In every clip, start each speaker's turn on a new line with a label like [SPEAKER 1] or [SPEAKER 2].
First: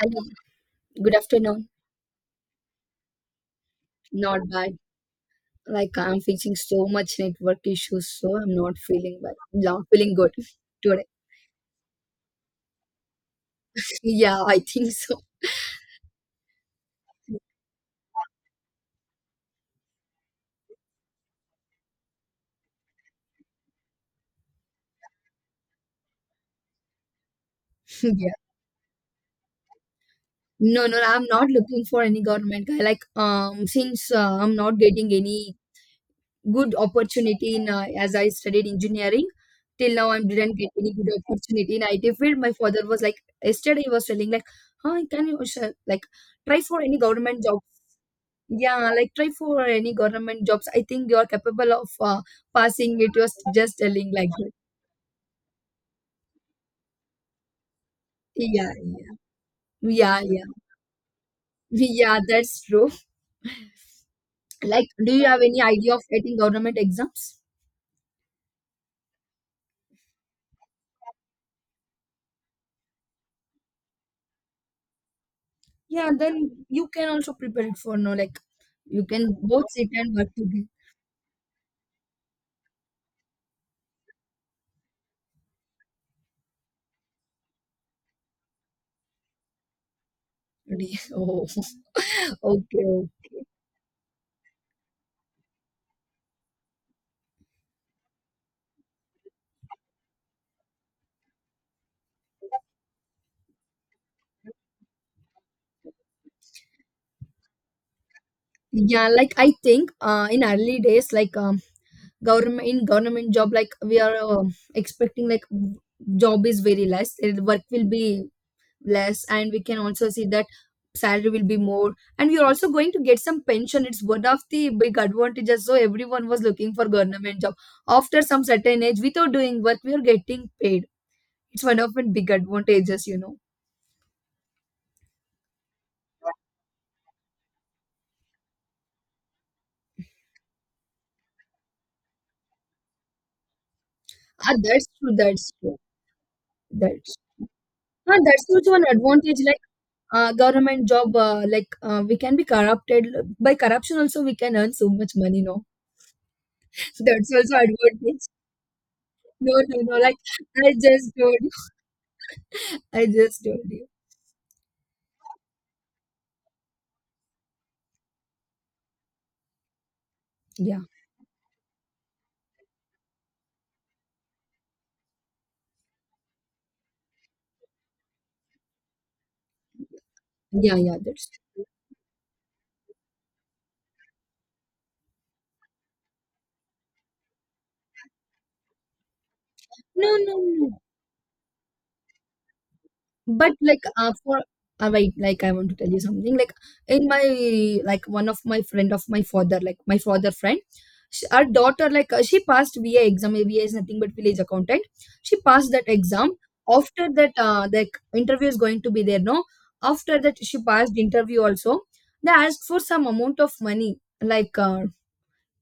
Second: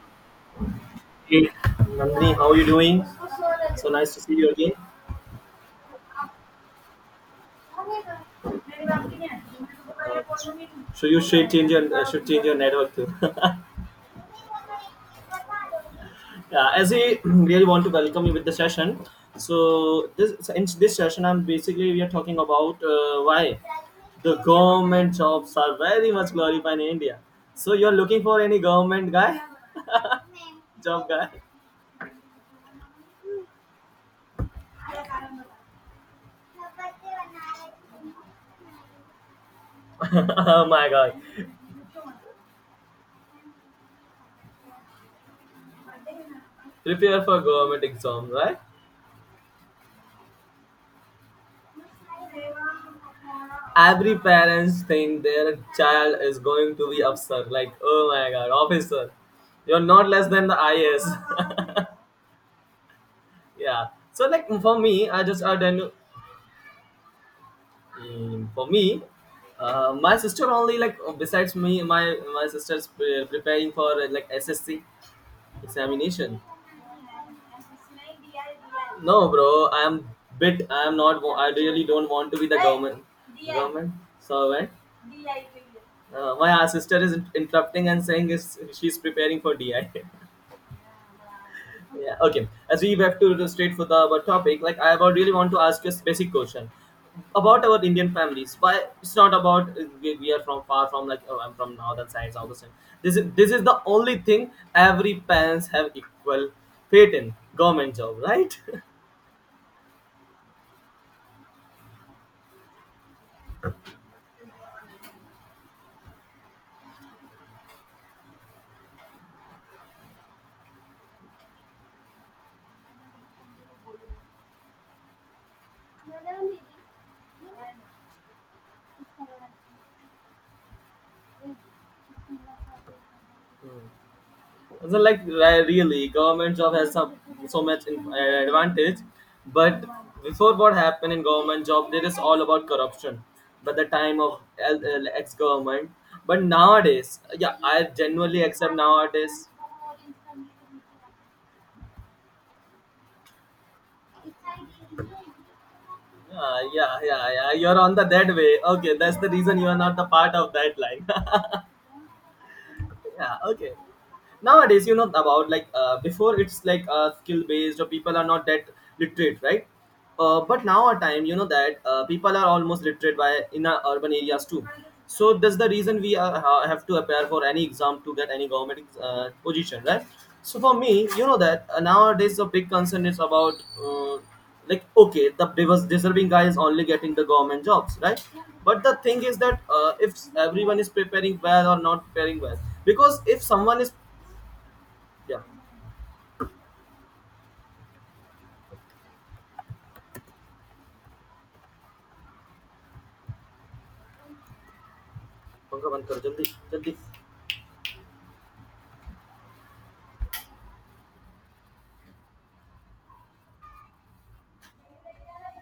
[SPEAKER 1] Hello, good
[SPEAKER 2] Hey,
[SPEAKER 1] afternoon.
[SPEAKER 2] Nandini, how are you doing? So nice to see
[SPEAKER 1] Not
[SPEAKER 2] you again.
[SPEAKER 1] bad. I'm facing so much network issues, so I'm not
[SPEAKER 2] Uh,
[SPEAKER 1] feeling well. Not feeling good today.
[SPEAKER 2] so you should change your network too.
[SPEAKER 1] Yeah, I think so.
[SPEAKER 2] Yeah, as we really want to welcome you with the session. So in this session, I'm basically we are talking about why the government jobs are very much glorified in India. So you're looking
[SPEAKER 1] Yeah.
[SPEAKER 2] for any government guy,
[SPEAKER 1] No, no,
[SPEAKER 2] job
[SPEAKER 1] I'm
[SPEAKER 2] guy?
[SPEAKER 1] not looking for any government guy. Like since I'm not getting any good opportunity in as I studied engineering, till now I didn't
[SPEAKER 2] Oh
[SPEAKER 1] get
[SPEAKER 2] my
[SPEAKER 1] any good
[SPEAKER 2] god,
[SPEAKER 1] opportunity in IT field. My father was like yesterday he was telling like, huh, can you sh- like try for any
[SPEAKER 2] prepare for
[SPEAKER 1] government job.
[SPEAKER 2] government exam, right?
[SPEAKER 1] Yeah, like try for any government jobs. I think you're capable of passing it. You're just telling
[SPEAKER 2] Every
[SPEAKER 1] like that.
[SPEAKER 2] parents think their child is going to be officer. Like, oh my god,
[SPEAKER 1] Yeah, yeah,
[SPEAKER 2] officer, you're not
[SPEAKER 1] yeah,
[SPEAKER 2] less
[SPEAKER 1] yeah,
[SPEAKER 2] than the IAS.
[SPEAKER 1] yeah. That's true.
[SPEAKER 2] Yeah. So like for
[SPEAKER 1] Like,
[SPEAKER 2] me,
[SPEAKER 1] do
[SPEAKER 2] I
[SPEAKER 1] you
[SPEAKER 2] just
[SPEAKER 1] have
[SPEAKER 2] I
[SPEAKER 1] any
[SPEAKER 2] don't.
[SPEAKER 1] idea of getting government exams?
[SPEAKER 2] Mm, for me, my sister only, like besides me, my sister's preparing for like SSC
[SPEAKER 1] Yeah,
[SPEAKER 2] examination.
[SPEAKER 1] then you can also prepare it for no. Like, you
[SPEAKER 2] No,
[SPEAKER 1] can both
[SPEAKER 2] bro,
[SPEAKER 1] sit
[SPEAKER 2] I'm
[SPEAKER 1] and work
[SPEAKER 2] bit.
[SPEAKER 1] together.
[SPEAKER 2] I'm not. Wa- I really don't want to be the government. Government servant. My sister is interrupting and saying is she's preparing for DI.
[SPEAKER 1] Oh,
[SPEAKER 2] Yeah, okay. As we
[SPEAKER 1] okay.
[SPEAKER 2] have to illustrate for the our topic, like I about really want to ask you a basic question about our Indian families. Why it's not about we are from far from, like, oh I'm from northern side, southern. This is the only thing every parents have equal fate in government job, right?
[SPEAKER 1] Yeah, like I think in early days, government job, like we are expecting like job is very less. Work will be less, and we can also see that salary will be more and we're also going to get some pension. It's one of the big advantages, so everyone was looking for government job. After some certain age without doing work, we are getting paid. It's one of the big advantages,
[SPEAKER 2] Hmm. So like, really, government job has some so much advantage, but before what happened in government job, there is all about corruption. By the time of
[SPEAKER 1] ah, that's true
[SPEAKER 2] ex
[SPEAKER 1] that's true
[SPEAKER 2] government, but
[SPEAKER 1] That's
[SPEAKER 2] nowadays, yeah, I
[SPEAKER 1] Ah,
[SPEAKER 2] genuinely
[SPEAKER 1] that's also
[SPEAKER 2] accept
[SPEAKER 1] an
[SPEAKER 2] nowadays.
[SPEAKER 1] advantage. Like government job, we can be corrupted by corruption. Also, we can earn so much money. No,
[SPEAKER 2] Yeah, yeah,
[SPEAKER 1] so
[SPEAKER 2] yeah,
[SPEAKER 1] that's
[SPEAKER 2] yeah.
[SPEAKER 1] also
[SPEAKER 2] You're on the
[SPEAKER 1] advantage.
[SPEAKER 2] that way. Okay, that's the
[SPEAKER 1] No,
[SPEAKER 2] reason you
[SPEAKER 1] no,
[SPEAKER 2] are not
[SPEAKER 1] no.
[SPEAKER 2] the
[SPEAKER 1] Like
[SPEAKER 2] part of
[SPEAKER 1] I
[SPEAKER 2] that line.
[SPEAKER 1] just told you. I
[SPEAKER 2] Yeah,
[SPEAKER 1] just told
[SPEAKER 2] okay.
[SPEAKER 1] you.
[SPEAKER 2] Nowadays you know about like before it's like skill based or people are not that literate, right? But now
[SPEAKER 1] Yeah.
[SPEAKER 2] our time you know that people are almost literate by in our urban areas too, so that's the reason we are, have to prepare for any exam to get any government position, right? So for
[SPEAKER 1] Yeah, yeah,
[SPEAKER 2] me you
[SPEAKER 1] that's
[SPEAKER 2] know that nowadays the big concern is about uh, like, okay, the deserving guy is only getting the government jobs, right? But the thing is that
[SPEAKER 1] no,
[SPEAKER 2] if
[SPEAKER 1] no,
[SPEAKER 2] everyone
[SPEAKER 1] no.
[SPEAKER 2] is preparing well or not preparing well, because if
[SPEAKER 1] But
[SPEAKER 2] someone
[SPEAKER 1] like
[SPEAKER 2] is
[SPEAKER 1] for right,
[SPEAKER 2] क्या
[SPEAKER 1] like I want to tell you something. Like in my one of my friend of my father, like my father friend, sh our daughter, like she passed VA exam. VA is nothing but village accountant. She passed
[SPEAKER 2] पंखा
[SPEAKER 1] that
[SPEAKER 2] बंद करो
[SPEAKER 1] exam.
[SPEAKER 2] जल्दी जल्दी
[SPEAKER 1] After that, the interview is going to be there. No, after that she passed interview also. They asked for some amount of money, like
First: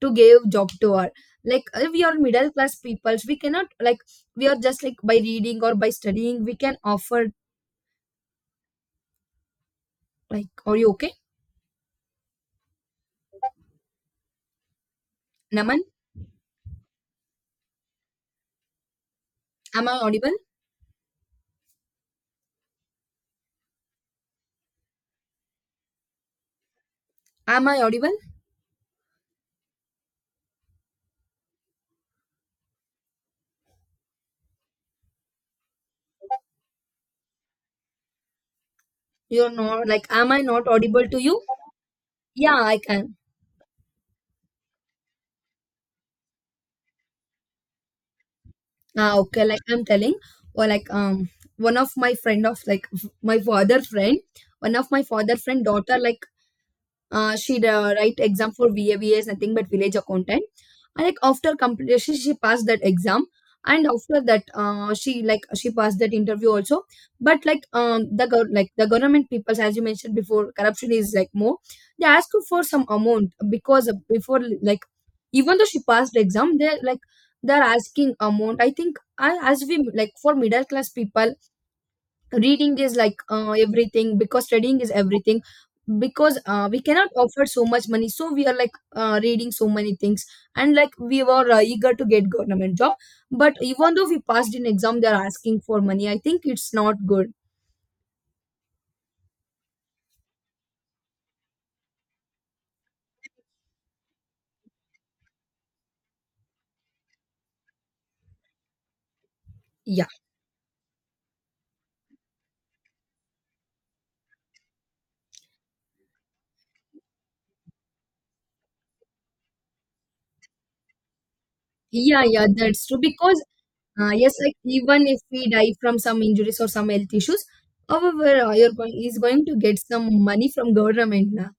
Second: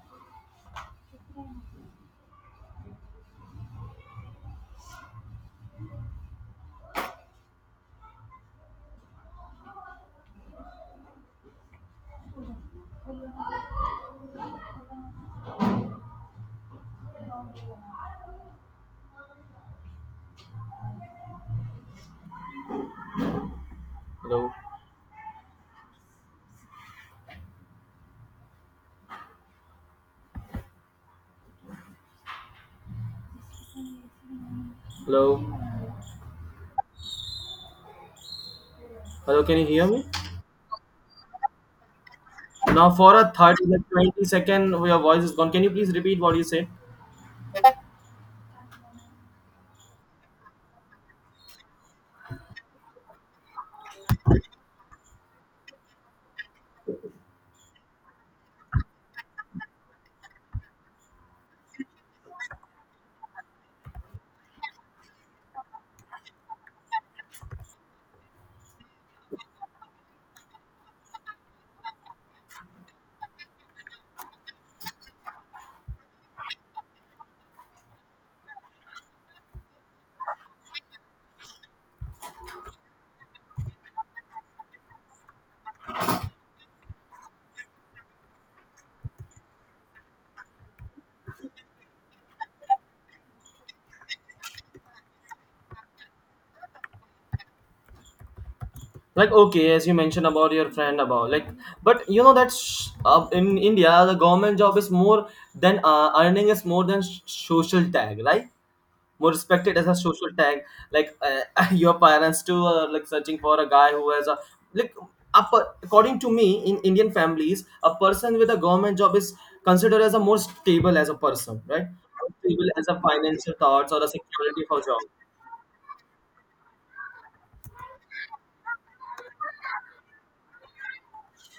[SPEAKER 1] to give job to her. Like we are middle class peoples, we cannot like, we are just like by reading or by studying we can offer. Like, are you okay, naman? Am I audible?
[SPEAKER 2] Hello
[SPEAKER 1] Am I audible?
[SPEAKER 2] Hello hello
[SPEAKER 1] You're
[SPEAKER 2] can you hear
[SPEAKER 1] not,
[SPEAKER 2] me
[SPEAKER 1] like am I not audible to you? Yeah, I
[SPEAKER 2] now for
[SPEAKER 1] can.
[SPEAKER 2] A 30 like 20-second your voice is gone, can you please repeat what you said?
[SPEAKER 1] Ah, okay, like I'm telling, or like one of my friend of like my father friend, one of my father friend daughter, like she write exam for VAVS, nothing but village accountant. And like after completion, she passed that exam, and after that, she she passed that interview also. But like the like the government peoples, as you mentioned before, corruption is like more. They ask you for some amount because before like, even though she passed the exam, they like they're asking amount. I think I, as we like for middle class people, reading is like everything, because studying is everything, because we cannot offer so much money, so we are like reading so many things and we were eager to get government job. But even though we passed in exam, they are asking for money. I think it's not good.
[SPEAKER 2] Like, okay, as you mentioned about your friend about, like, but you know that's, in india the government job is more than earning is more than social tag, right? More respected as a
[SPEAKER 1] Yeah,
[SPEAKER 2] social tag. Like, your parents too are like searching for a guy who has a like. According to me, in Indian families, a person with a government job is considered as a more stable as a person, right?
[SPEAKER 1] yeah,
[SPEAKER 2] More
[SPEAKER 1] yeah,
[SPEAKER 2] stable
[SPEAKER 1] that's
[SPEAKER 2] as
[SPEAKER 1] true.
[SPEAKER 2] a
[SPEAKER 1] Because
[SPEAKER 2] financial thoughts or a
[SPEAKER 1] yes, like
[SPEAKER 2] security for job.
[SPEAKER 1] even if we die from some injuries or some health issues, however you're going is going to get some money from government. Now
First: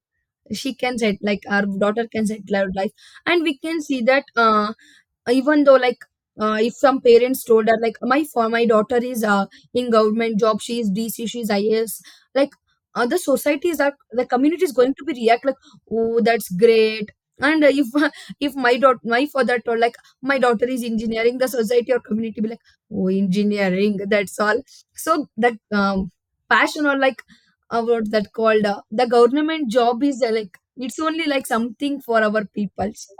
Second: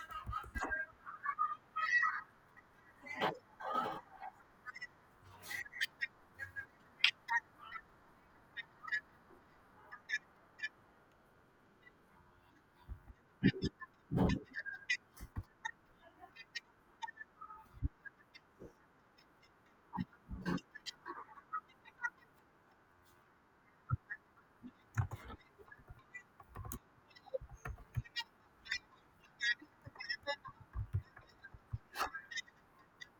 [SPEAKER 1] she can set, like our daughter can settle her life. And we can see that even though like if some parents told her like, my for my daughter is in government job, she is dc, she is IAS, like other societies are, the community is going to be react like, oh, that's great. And if if my daughter, my father told like, my daughter is engineering, the society or community be like, oh, engineering, that's all. So that um, passion or like, what that called the government job is like it's only like something for our people. So,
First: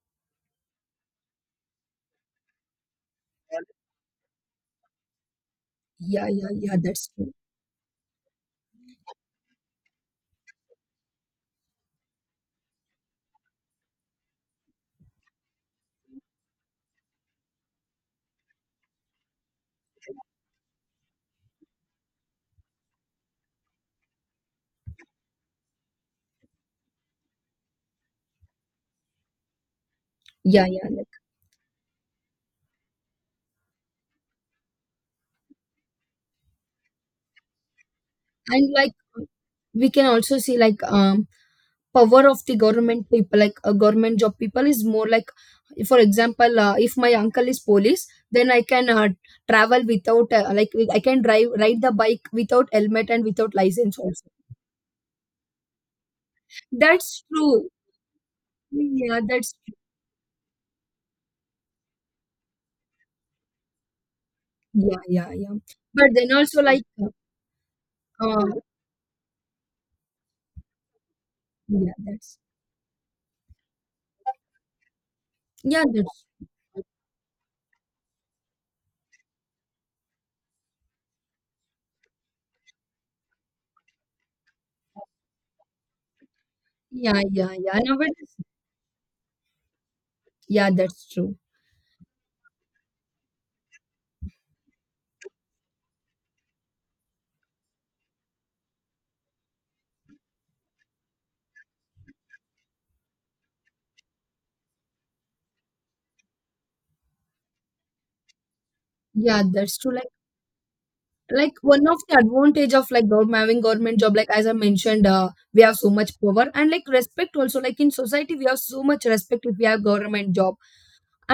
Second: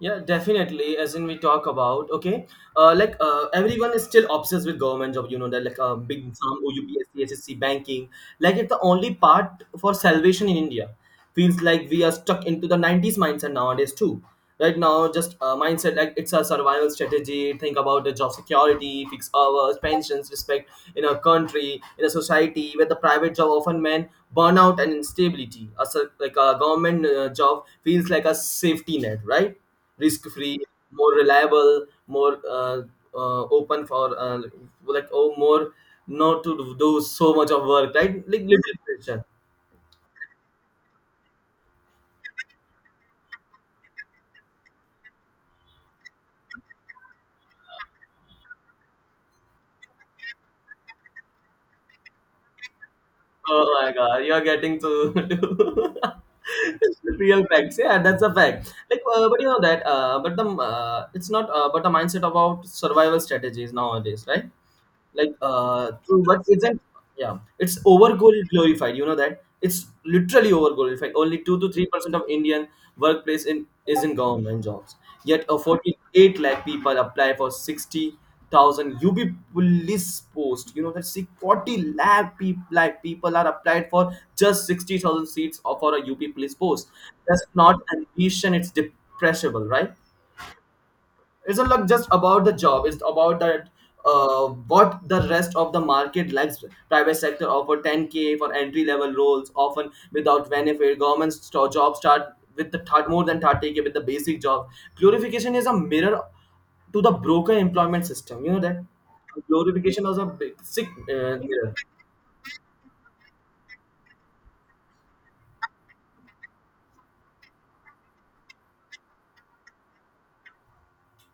[SPEAKER 2] Yeah, definitely, as in we talk about, okay, like, everyone is still obsessed with government job, you know that, like a big
[SPEAKER 1] yeah yeah
[SPEAKER 2] exam
[SPEAKER 1] yeah that's true
[SPEAKER 2] oupsc banking, like it's the only part for salvation in india. Feels like we are stuck into the 90s mindset nowadays too, right now. Just mindset, like it's a survival strategy. Think about the job security, fixed hours, pensions, respect in a country, in a society where the private job often meant burnout and instability. Like a government job feels like a safety net, right? Risk free,
[SPEAKER 1] Yeah, yeah. Like,
[SPEAKER 2] more reliable, more open for like, oh, more not to do so much of work, right? Like
[SPEAKER 1] and
[SPEAKER 2] little
[SPEAKER 1] like
[SPEAKER 2] pressure.
[SPEAKER 1] we can also see like power of the government people, like a government job people is more. Like, for example, if my uncle is police, then I can travel without I can drive ride the bike without helmet and without
[SPEAKER 2] Oh my
[SPEAKER 1] license
[SPEAKER 2] god,
[SPEAKER 1] also.
[SPEAKER 2] you are getting to to
[SPEAKER 1] That's
[SPEAKER 2] real
[SPEAKER 1] true.
[SPEAKER 2] facts. Yeah, that's a fact, like,
[SPEAKER 1] Yeah,
[SPEAKER 2] but you
[SPEAKER 1] that's
[SPEAKER 2] know
[SPEAKER 1] true.
[SPEAKER 2] that but the it's not but the mindset about survival strategies nowadays, right?
[SPEAKER 1] Yeah,
[SPEAKER 2] Like,
[SPEAKER 1] yeah, yeah. But
[SPEAKER 2] true,
[SPEAKER 1] then
[SPEAKER 2] but
[SPEAKER 1] also
[SPEAKER 2] isn't yeah it's over
[SPEAKER 1] um,
[SPEAKER 2] glorified, you know that, it's literally over glorified. Only 2 to 3
[SPEAKER 1] yeah,
[SPEAKER 2] percent of
[SPEAKER 1] that's
[SPEAKER 2] indian workplace in is in government jobs, yet a
[SPEAKER 1] yeah, that's
[SPEAKER 2] 48 lakh people apply for 60,000 UB police post, you know that. See, 40 lakh people like people are applied for just 60,000 seats for a UP police post.
[SPEAKER 1] yeah,
[SPEAKER 2] That's
[SPEAKER 1] yeah, yeah.
[SPEAKER 2] not
[SPEAKER 1] Nowadays,
[SPEAKER 2] ambition, it's depreciable, right?
[SPEAKER 1] yeah, that's true.
[SPEAKER 2] It's not like just about the job, it's about that, uh, what the rest of the market lacks. Private sector offer 10K for entry level roles often without benefit, government jobs start with the more than 30K with the basic job. Glorification is a mirror to the broken employment system, you know that.
[SPEAKER 1] Yeah, that's true.
[SPEAKER 2] Glorification
[SPEAKER 1] Like
[SPEAKER 2] was a big sick
[SPEAKER 1] like
[SPEAKER 2] mirror.
[SPEAKER 1] one of the advantage of like government, having government job, like as I mentioned, we have so much power and like respect also. Like in society we have so much respect if we have government job.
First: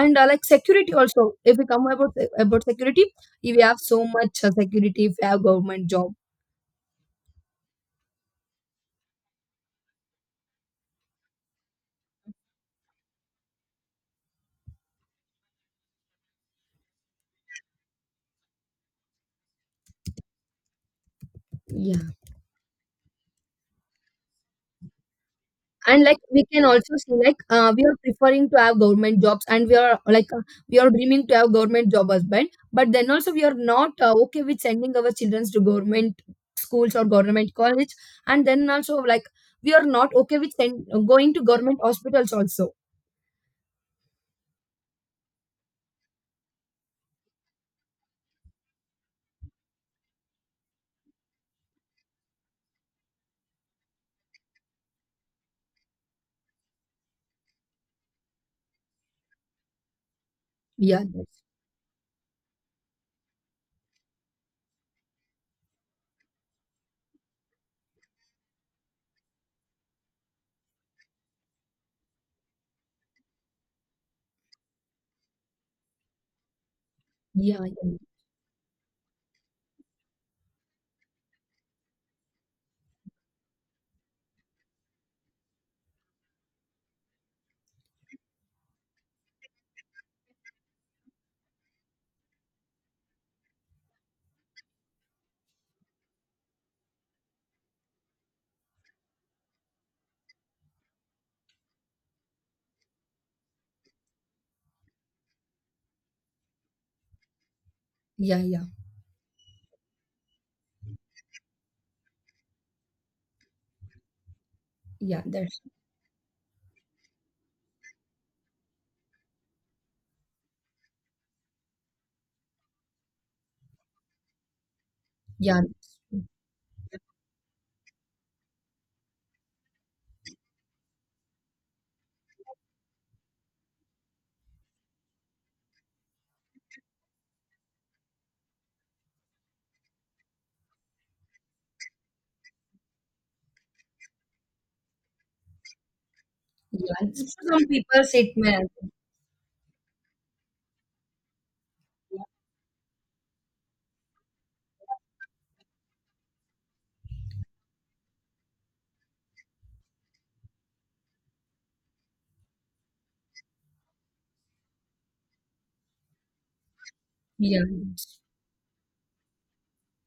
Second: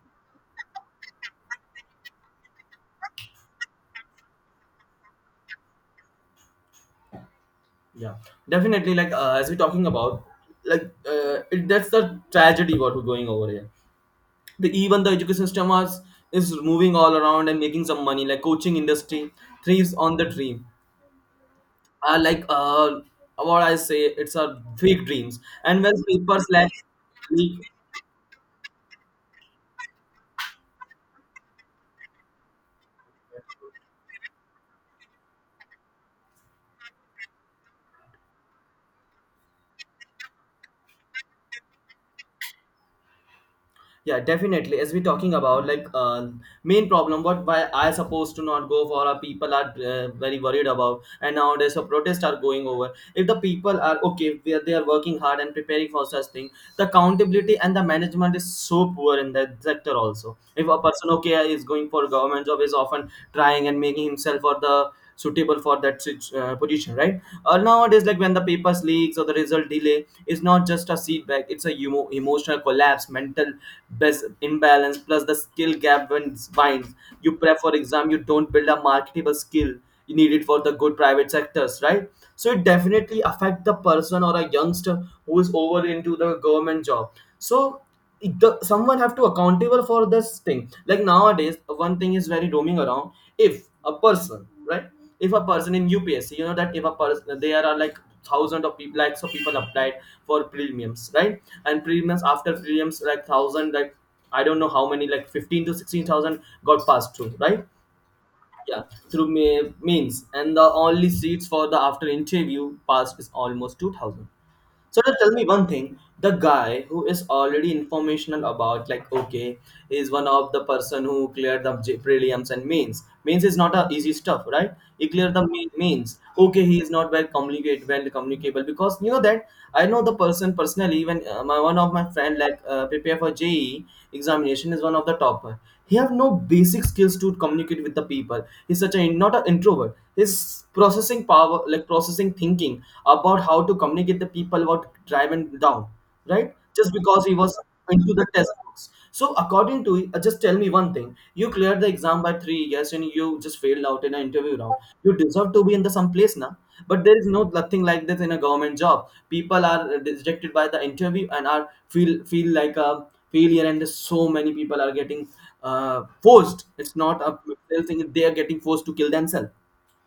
[SPEAKER 1] And like security also. If we come about security, we have so much security if we have government job.
[SPEAKER 2] Yeah, definitely, like, as we're talking about, like, that's the tragedy what we're going over here. The even the education system was is moving all around and making some money, like coaching industry thrives on the dream.
[SPEAKER 1] Yeah.
[SPEAKER 2] Like, what I say, it's a fake dreams, and when
[SPEAKER 1] And like
[SPEAKER 2] people
[SPEAKER 1] we can
[SPEAKER 2] lack,
[SPEAKER 1] also see like we are preferring to have government jobs and we are like we are dreaming to have government job husband, but then also we are not okay with sending our children to government schools or government college. And then also like we are not okay with going to government hospitals also.
[SPEAKER 2] yeah, definitely, as we talking about, like, main problem, what why I supposed to not go for, our people are very worried about, and nowadays a protest are going over. If the people are okay, they are working hard and preparing for such thing. The accountability and the management is so poor in that sector also. If a
[SPEAKER 1] Yeah
[SPEAKER 2] person, okay,
[SPEAKER 1] that's,
[SPEAKER 2] is going for government job, is often trying and making himself for the suitable for that position, right? Nowadays, like when the papers leaks or the result delay, it's not just a setback, it's a emotional collapse, mental imbalance plus the skill gap when it's binds. You prep
[SPEAKER 1] yeah
[SPEAKER 2] for exam, you don't build a marketable skill needed for the good private sectors, right? So it definitely affect the person or a youngster who is over into the government job. So someone have to accountable for this thing, like nowadays one thing is very roaming around. If a person, right, if a person in upsc, you know that, if a person, there are like thousand of people, lakhs of people applied for prelims, right? And prelims, after prelims, like thousand like, I don't know how many, like 15 to 16,000 got passed through, right?
[SPEAKER 1] yeah yeah yeah
[SPEAKER 2] Yeah, through me means, and the only seats for the after interview passed is almost 2000. So now
[SPEAKER 1] yeah
[SPEAKER 2] tell me
[SPEAKER 1] that's
[SPEAKER 2] one thing. The guy who is already informational about, like, okay, is one of the person who cleared the prelims and mains. Mains is not a easy stuff, right? He cleared the
[SPEAKER 1] yeah that's
[SPEAKER 2] mains.
[SPEAKER 1] true.
[SPEAKER 2] Okay, he is not well communicable because you know that i know the person personally. Even my one of my friend, like prepare for JE examination, is one of the topper. He have no basic skills to communicate with the people, he's such a not an introvert. His processing power, like processing thinking about how to communicate the people about driving down, right, just
[SPEAKER 1] Yeah, so
[SPEAKER 2] because he was
[SPEAKER 1] some people
[SPEAKER 2] into
[SPEAKER 1] say
[SPEAKER 2] the
[SPEAKER 1] it
[SPEAKER 2] test
[SPEAKER 1] may happen.
[SPEAKER 2] books. So according to, just tell me one thing, you cleared the exam by 3 years and you just failed out in an interview round. You deserve to be in the some place now. But there is no nothing like this in a government job. People are rejected by the interview and are feel like a failure, and so many people are getting forced. It's not a,
[SPEAKER 1] Yeah.
[SPEAKER 2] they'll think they are getting forced to kill themselves.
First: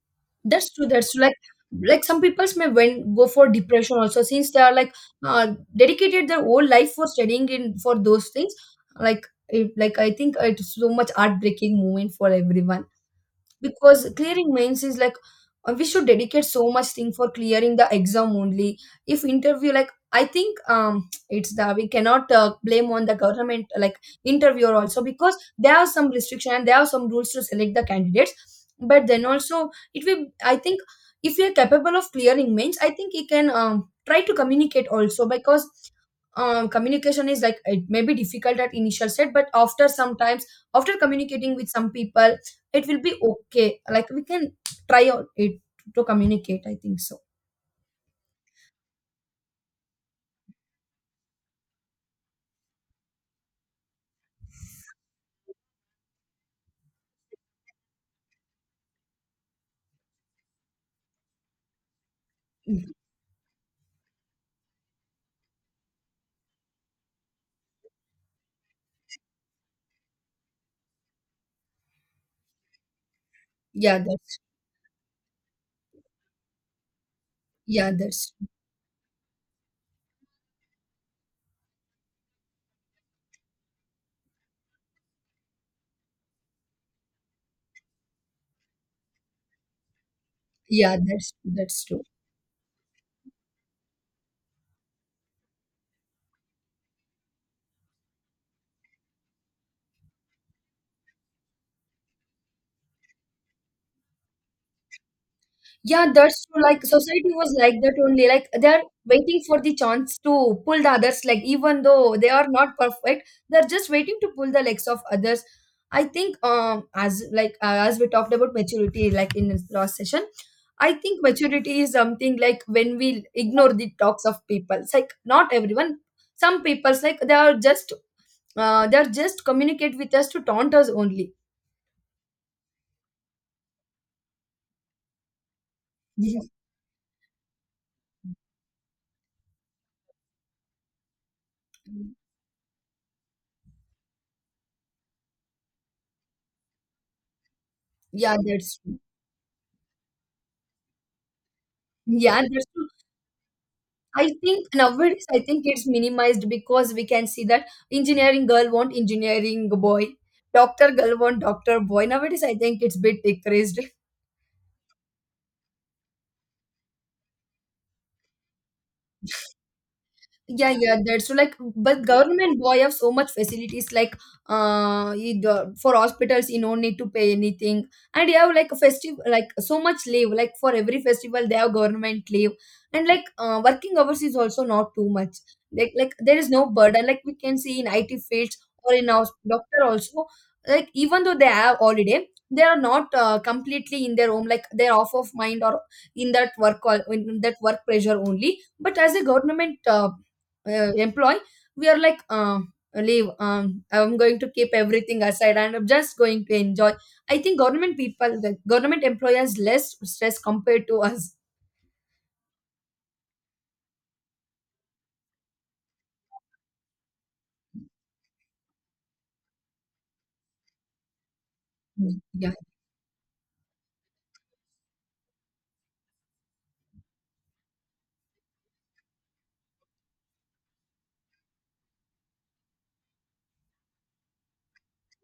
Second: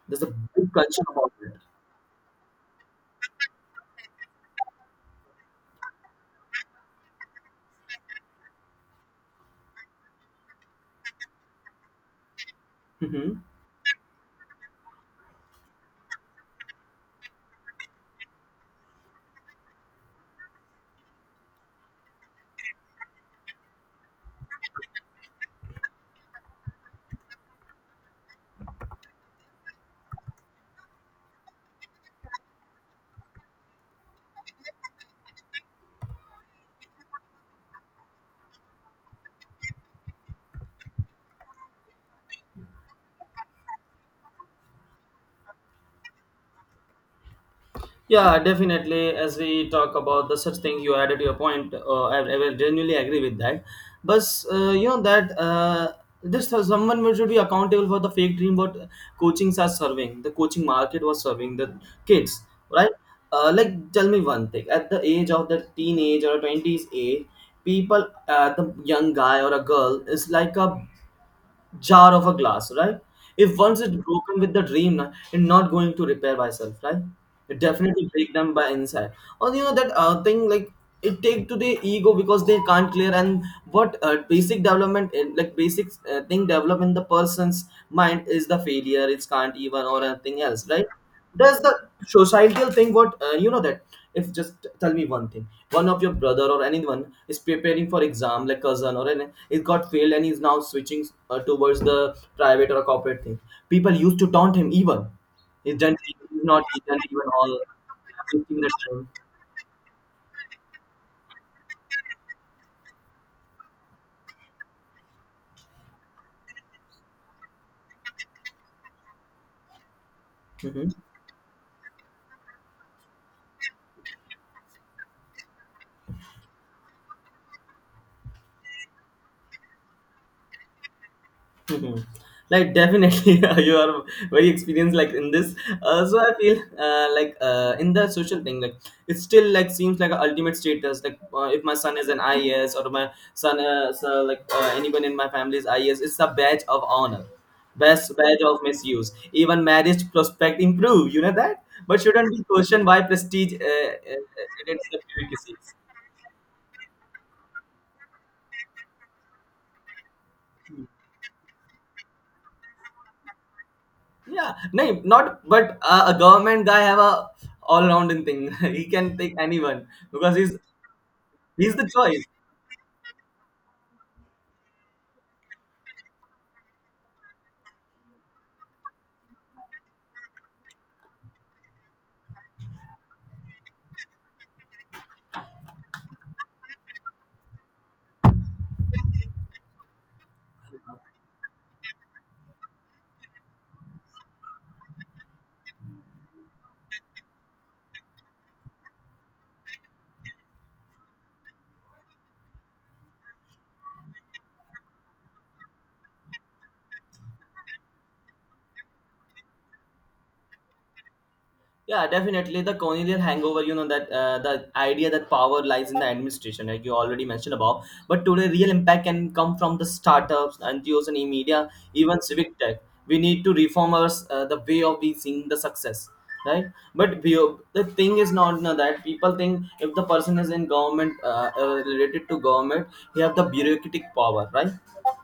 [SPEAKER 2] There's a big
[SPEAKER 1] That's true.
[SPEAKER 2] culture
[SPEAKER 1] That's true.
[SPEAKER 2] about
[SPEAKER 1] Like
[SPEAKER 2] it.
[SPEAKER 1] like some people's may when go for depression also, since they are like dedicated their whole life for studying in for those things. Like it, like I think it's so much heartbreaking moment for everyone,
[SPEAKER 2] Hmm.
[SPEAKER 1] because clearing mains is like we should dedicate so much thing for clearing the exam only. If interview, like I think it's the, we cannot blame on the government like interviewer also, because there are some restriction and there are some rules to select the candidates. But then also it will, I think, if we are capable of clearing mains, I think he can try to communicate also, because communication is like it may be difficult at initial set, but after sometimes, after communicating with some people, it will be okay. Like we can try out it to communicate, I think so.
[SPEAKER 2] Yeah, definitely. As we talk about the such thing, you added your point. I will genuinely agree with that. But you know that this someone who should be accountable for the fake dream what coachings are serving. The coaching market was serving the kids, right? Like tell me one thing. At the age of the teenage or twenties age, people, the young guy or a girl is like a jar of a glass, right? If once it's
[SPEAKER 1] yeah
[SPEAKER 2] broken
[SPEAKER 1] that's
[SPEAKER 2] with the dream, na, it's not going to repair by itself, right? It
[SPEAKER 1] yeah
[SPEAKER 2] definitely break
[SPEAKER 1] that's
[SPEAKER 2] them by inside. Or you know that thing, like it take to the ego because they can't clear, and what basic development like basic thing develop in the person's mind is the failure. It's can't even or anything else, right? Does the
[SPEAKER 1] that's true.
[SPEAKER 2] societal thing, what you know that, if just tell me one thing, one of your brother or anyone is preparing for exam, like cousin or any, it got failed and he's now switching towards the private or corporate thing, people used to taunt him. Even he's done,
[SPEAKER 1] Yeah,
[SPEAKER 2] he's
[SPEAKER 1] that's true.
[SPEAKER 2] not, he's
[SPEAKER 1] Like
[SPEAKER 2] done even
[SPEAKER 1] society was
[SPEAKER 2] all
[SPEAKER 1] like that only. Like
[SPEAKER 2] wasting the
[SPEAKER 1] they're
[SPEAKER 2] time.
[SPEAKER 1] waiting for the chance to pull the others. Like even though they are not perfect, they're just waiting to pull the legs of others. I think as we talked about maturity like in this last session, I think maturity is something like when we ignore the talks of people. It's like not everyone. Some people's like they are just communicate with us to taunt us only.
[SPEAKER 2] Mhm. Like definitely you are very experienced like in this so I feel in the social thing like it still like seems like a ultimate status like if my son is an IAS or my son is anyone in my family is IAS, it's a badge of honor, best
[SPEAKER 1] Yeah,
[SPEAKER 2] badge of
[SPEAKER 1] that's true.
[SPEAKER 2] misuse, even marriage prospect improve, you know that, but shouldn't
[SPEAKER 1] Yeah,
[SPEAKER 2] be
[SPEAKER 1] that's
[SPEAKER 2] questioned
[SPEAKER 1] true.
[SPEAKER 2] why prestige
[SPEAKER 1] I think
[SPEAKER 2] it is the
[SPEAKER 1] nowadays, I think
[SPEAKER 2] prerequisite.
[SPEAKER 1] it's minimized, because we can see that engineering girl want engineering boy, doctor girl want doctor boy. Nowadays, I think it's bit decreased.
[SPEAKER 2] Yeah, no, not but a government guy have a all rounding thing. He can take anyone because he's
[SPEAKER 1] Yeah, yeah, that's true. Like,
[SPEAKER 2] he's the
[SPEAKER 1] but
[SPEAKER 2] choice.
[SPEAKER 1] government boy have so much facilities. Like, for hospitals, you don't need to pay anything, and you have like a festival, like so much leave. Like for every festival, they have government leave, and like working hours is also not too much. There is no burden. Like we can see in IT fields or in our doctor also. Like even though they have holiday, they are not completely in their home. Like they're off of mind or in that work pressure only. But as a government. Employ, we are like leave, I'm going to keep everything aside and I'm just going to enjoy. I think government people, the government employers less stress compared to us.
[SPEAKER 2] Yeah, definitely. The colonial hangover, you know, that the idea that power lies in the administration, like you already mentioned about. But today, real impact can come from the startups, NGOs, and e-media,
[SPEAKER 1] Mm,
[SPEAKER 2] even
[SPEAKER 1] yeah
[SPEAKER 2] civic tech. We need to reform our, the way of we seeing the success, right? But we, the thing is not no, that people think if the person is in government, related to government, he have the bureaucratic power, right?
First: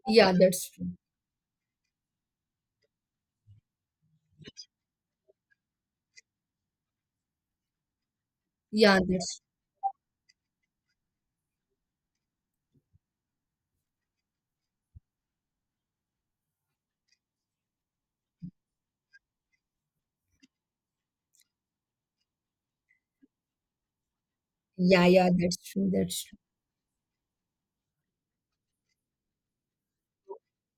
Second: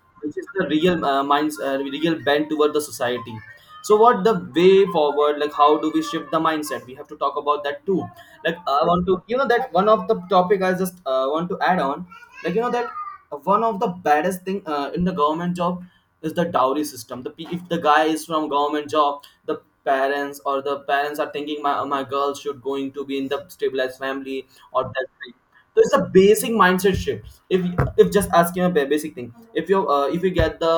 [SPEAKER 1] yeah
[SPEAKER 2] Which is the
[SPEAKER 1] that's true
[SPEAKER 2] real minds real bent toward the society. So what the way forward, like how do we shift the mindset, we have to talk about that too. I
[SPEAKER 1] yeah
[SPEAKER 2] want to you
[SPEAKER 1] that's
[SPEAKER 2] know that one of the topic I just want to add on, like you know that one of the baddest thing in the government job is the dowry system. The if the guy is from government job, the parents, or the parents are thinking my girl should going to be in the stabilized family or that
[SPEAKER 1] yeah yeah
[SPEAKER 2] thing. So it's a
[SPEAKER 1] that's true
[SPEAKER 2] basic mindset shift. If just asking a basic thing, if you get the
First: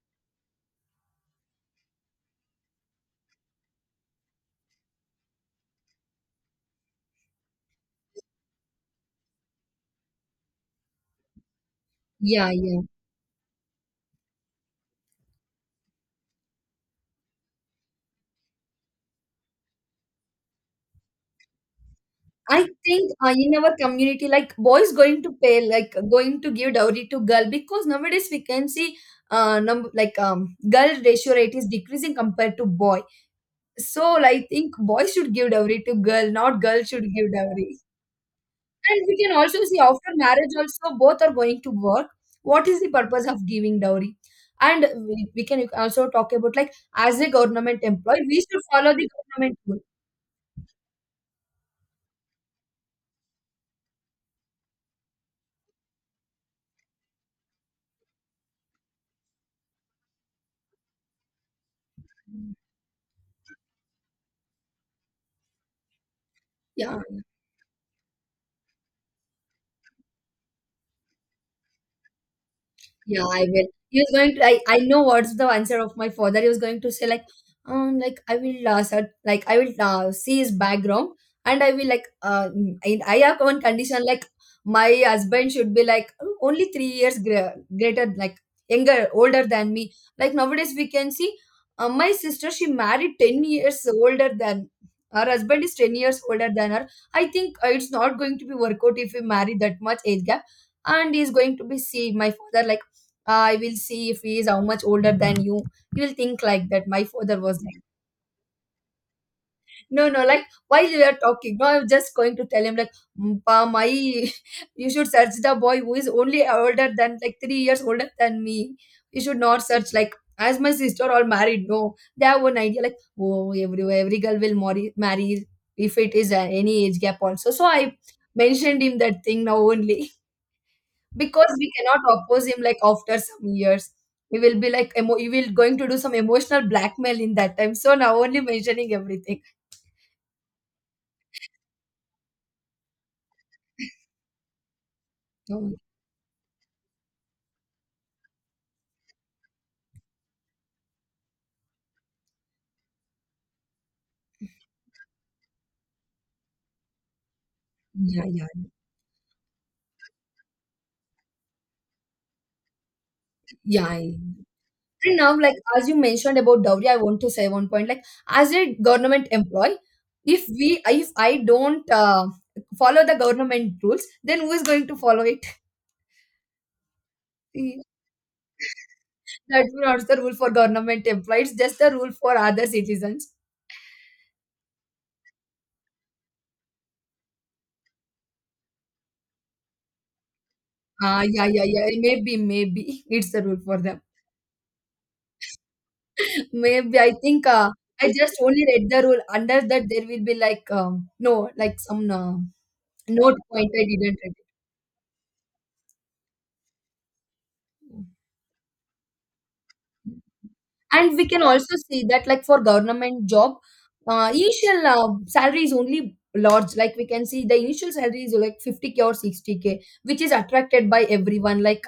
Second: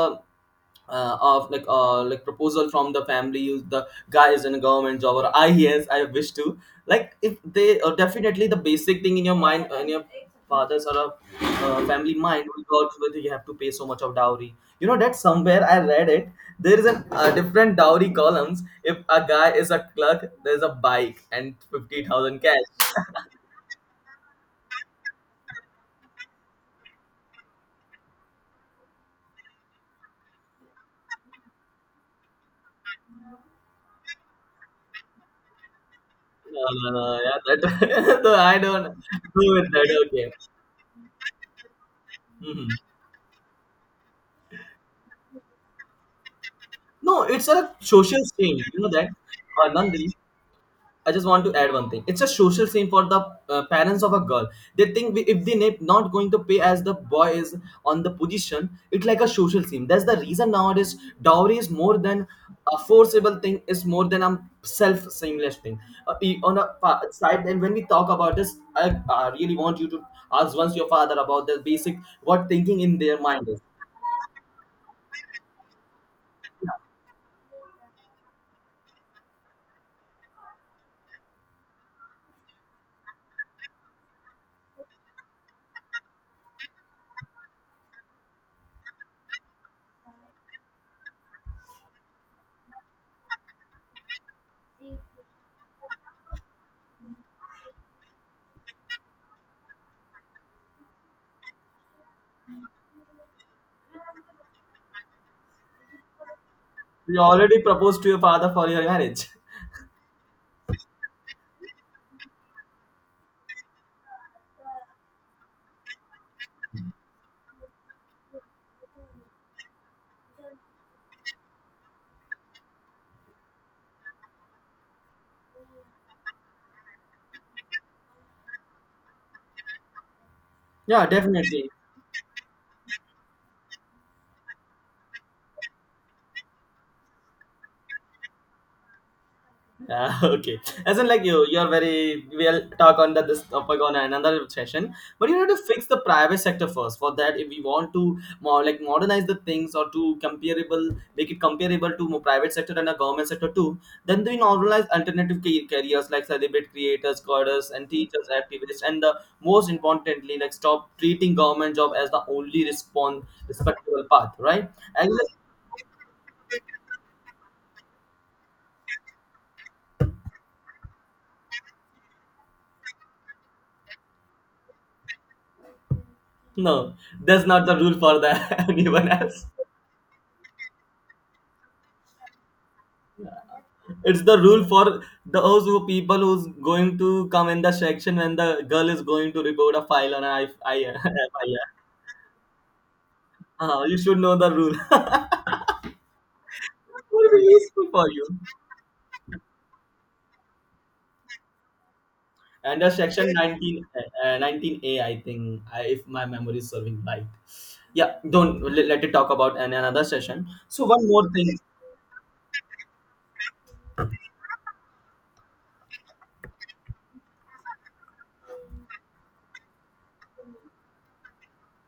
[SPEAKER 2] of like proposal from the family, the guy is in a government job, or I, yes, I wish to, like if they definitely the basic thing in your mind, in your father's or a family mind
[SPEAKER 1] yeah
[SPEAKER 2] will go
[SPEAKER 1] yeah
[SPEAKER 2] to whether you have to pay so much of dowry. You know that somewhere I read it, there is an different dowry columns. If a guy is a clerk, there's a bike and 50,000
[SPEAKER 1] I
[SPEAKER 2] cash.
[SPEAKER 1] think in our community, like boys going to pay, like going to give dowry to girl, because nowadays we can see girl ratio rate is decreasing compared to boy. So I think boys should give dowry to girl, not
[SPEAKER 2] No,
[SPEAKER 1] girl
[SPEAKER 2] no, no,
[SPEAKER 1] should give
[SPEAKER 2] yeah, that
[SPEAKER 1] dowry.
[SPEAKER 2] no, I don't
[SPEAKER 1] And we can
[SPEAKER 2] do
[SPEAKER 1] also
[SPEAKER 2] it
[SPEAKER 1] see
[SPEAKER 2] that,
[SPEAKER 1] after
[SPEAKER 2] okay.
[SPEAKER 1] marriage also both are going to work.
[SPEAKER 2] Mhm.
[SPEAKER 1] What is the purpose of giving dowry? And we can also talk about like as
[SPEAKER 2] No,
[SPEAKER 1] a
[SPEAKER 2] it's a
[SPEAKER 1] government
[SPEAKER 2] social
[SPEAKER 1] employee, we
[SPEAKER 2] shame.
[SPEAKER 1] should
[SPEAKER 2] You know
[SPEAKER 1] follow
[SPEAKER 2] that,
[SPEAKER 1] the government rule.
[SPEAKER 2] Nandi. I just want to add one thing. It's a social shame for the parents of a girl. They think we- if they na- not going to pay as the boy is on the position, it's like a social shame. That's the reason nowadays dowry is more than a forcible thing. Is more than a self shameless thing. On a pa-
[SPEAKER 1] Yeah.
[SPEAKER 2] side, and when we talk about this, I really want you to ask once your father about the basic what thinking in their
[SPEAKER 1] Yeah, I
[SPEAKER 2] mind is.
[SPEAKER 1] will. He was going to. I know what's the answer of my father. He was
[SPEAKER 2] Yeah.
[SPEAKER 1] going to say like I will search, like I will see his background, and I will like I have one condition like my husband should be like only 3 years greater, like younger, older than me. Like nowadays we can see, my sister she married 10 years older than her husband is 10 years older than her. I think it's not going to be work out if we marry that much age gap, and he's going to be see my father like I will see if he is how much older than you. He will think like that. My
[SPEAKER 2] You
[SPEAKER 1] father was
[SPEAKER 2] already
[SPEAKER 1] like,
[SPEAKER 2] proposed to your father for your marriage.
[SPEAKER 1] no, no, like while we are talking, no, I'm just going to tell him like, "Mm, pa, my, you should search the boy who is only older than like 3 years older than me. You should not search like as my sister all married. No, they have one idea like, oh, every girl will marry if it is any age gap also. So I mentioned him that thing now only,
[SPEAKER 2] Yeah,
[SPEAKER 1] because
[SPEAKER 2] definitely.
[SPEAKER 1] we cannot oppose him like after some years we will be like you will going to do some emotional blackmail in that time, so now only mentioning everything."
[SPEAKER 2] Yeah, okay. As in, like you're very. We'll talk on that this topic on another session. But you need to
[SPEAKER 1] Oh,
[SPEAKER 2] fix the private sector first. For that, if we want to more like modernize the things or to comparable, make it comparable to more private sector and a government sector too, then we normalize alternative careers like celebrate creators, coders, and
[SPEAKER 1] yeah,
[SPEAKER 2] teachers,
[SPEAKER 1] yeah,
[SPEAKER 2] activists, and the most importantly, like stop treating government job as the only respond
[SPEAKER 1] yeah,
[SPEAKER 2] respectable path. Right? And
[SPEAKER 1] and now like as you mentioned about dowry, I want to say one point like, as a government employee, if I don't follow the government rules, then who is going to follow it?
[SPEAKER 2] no, that's not the rule for the anyone else.
[SPEAKER 1] That's not the rule for government employees, just the rule for other citizens.
[SPEAKER 2] It's the rule for those who people who's going to come in the section when the girl is going to report a file on F
[SPEAKER 1] Ah, yeah,
[SPEAKER 2] I
[SPEAKER 1] yeah, yeah. Maybe it's the rule
[SPEAKER 2] R.
[SPEAKER 1] for
[SPEAKER 2] You
[SPEAKER 1] them.
[SPEAKER 2] should know the rule.
[SPEAKER 1] Maybe
[SPEAKER 2] It
[SPEAKER 1] I
[SPEAKER 2] will be
[SPEAKER 1] think
[SPEAKER 2] useful
[SPEAKER 1] I
[SPEAKER 2] for you.
[SPEAKER 1] just only read the rule. Under that, there will be like no, like some
[SPEAKER 2] And the section
[SPEAKER 1] note point.
[SPEAKER 2] 19,
[SPEAKER 1] I didn't read
[SPEAKER 2] 19A, I think, I, if my memory is serving right.
[SPEAKER 1] it.
[SPEAKER 2] Yeah, don't let, let it talk about an, another session. So one
[SPEAKER 1] And we
[SPEAKER 2] more
[SPEAKER 1] can
[SPEAKER 2] thing.
[SPEAKER 1] also see that like for government job, initial salary is only large, like we can see the initial salary is like 50K or 60K, which is attracted by everyone. Like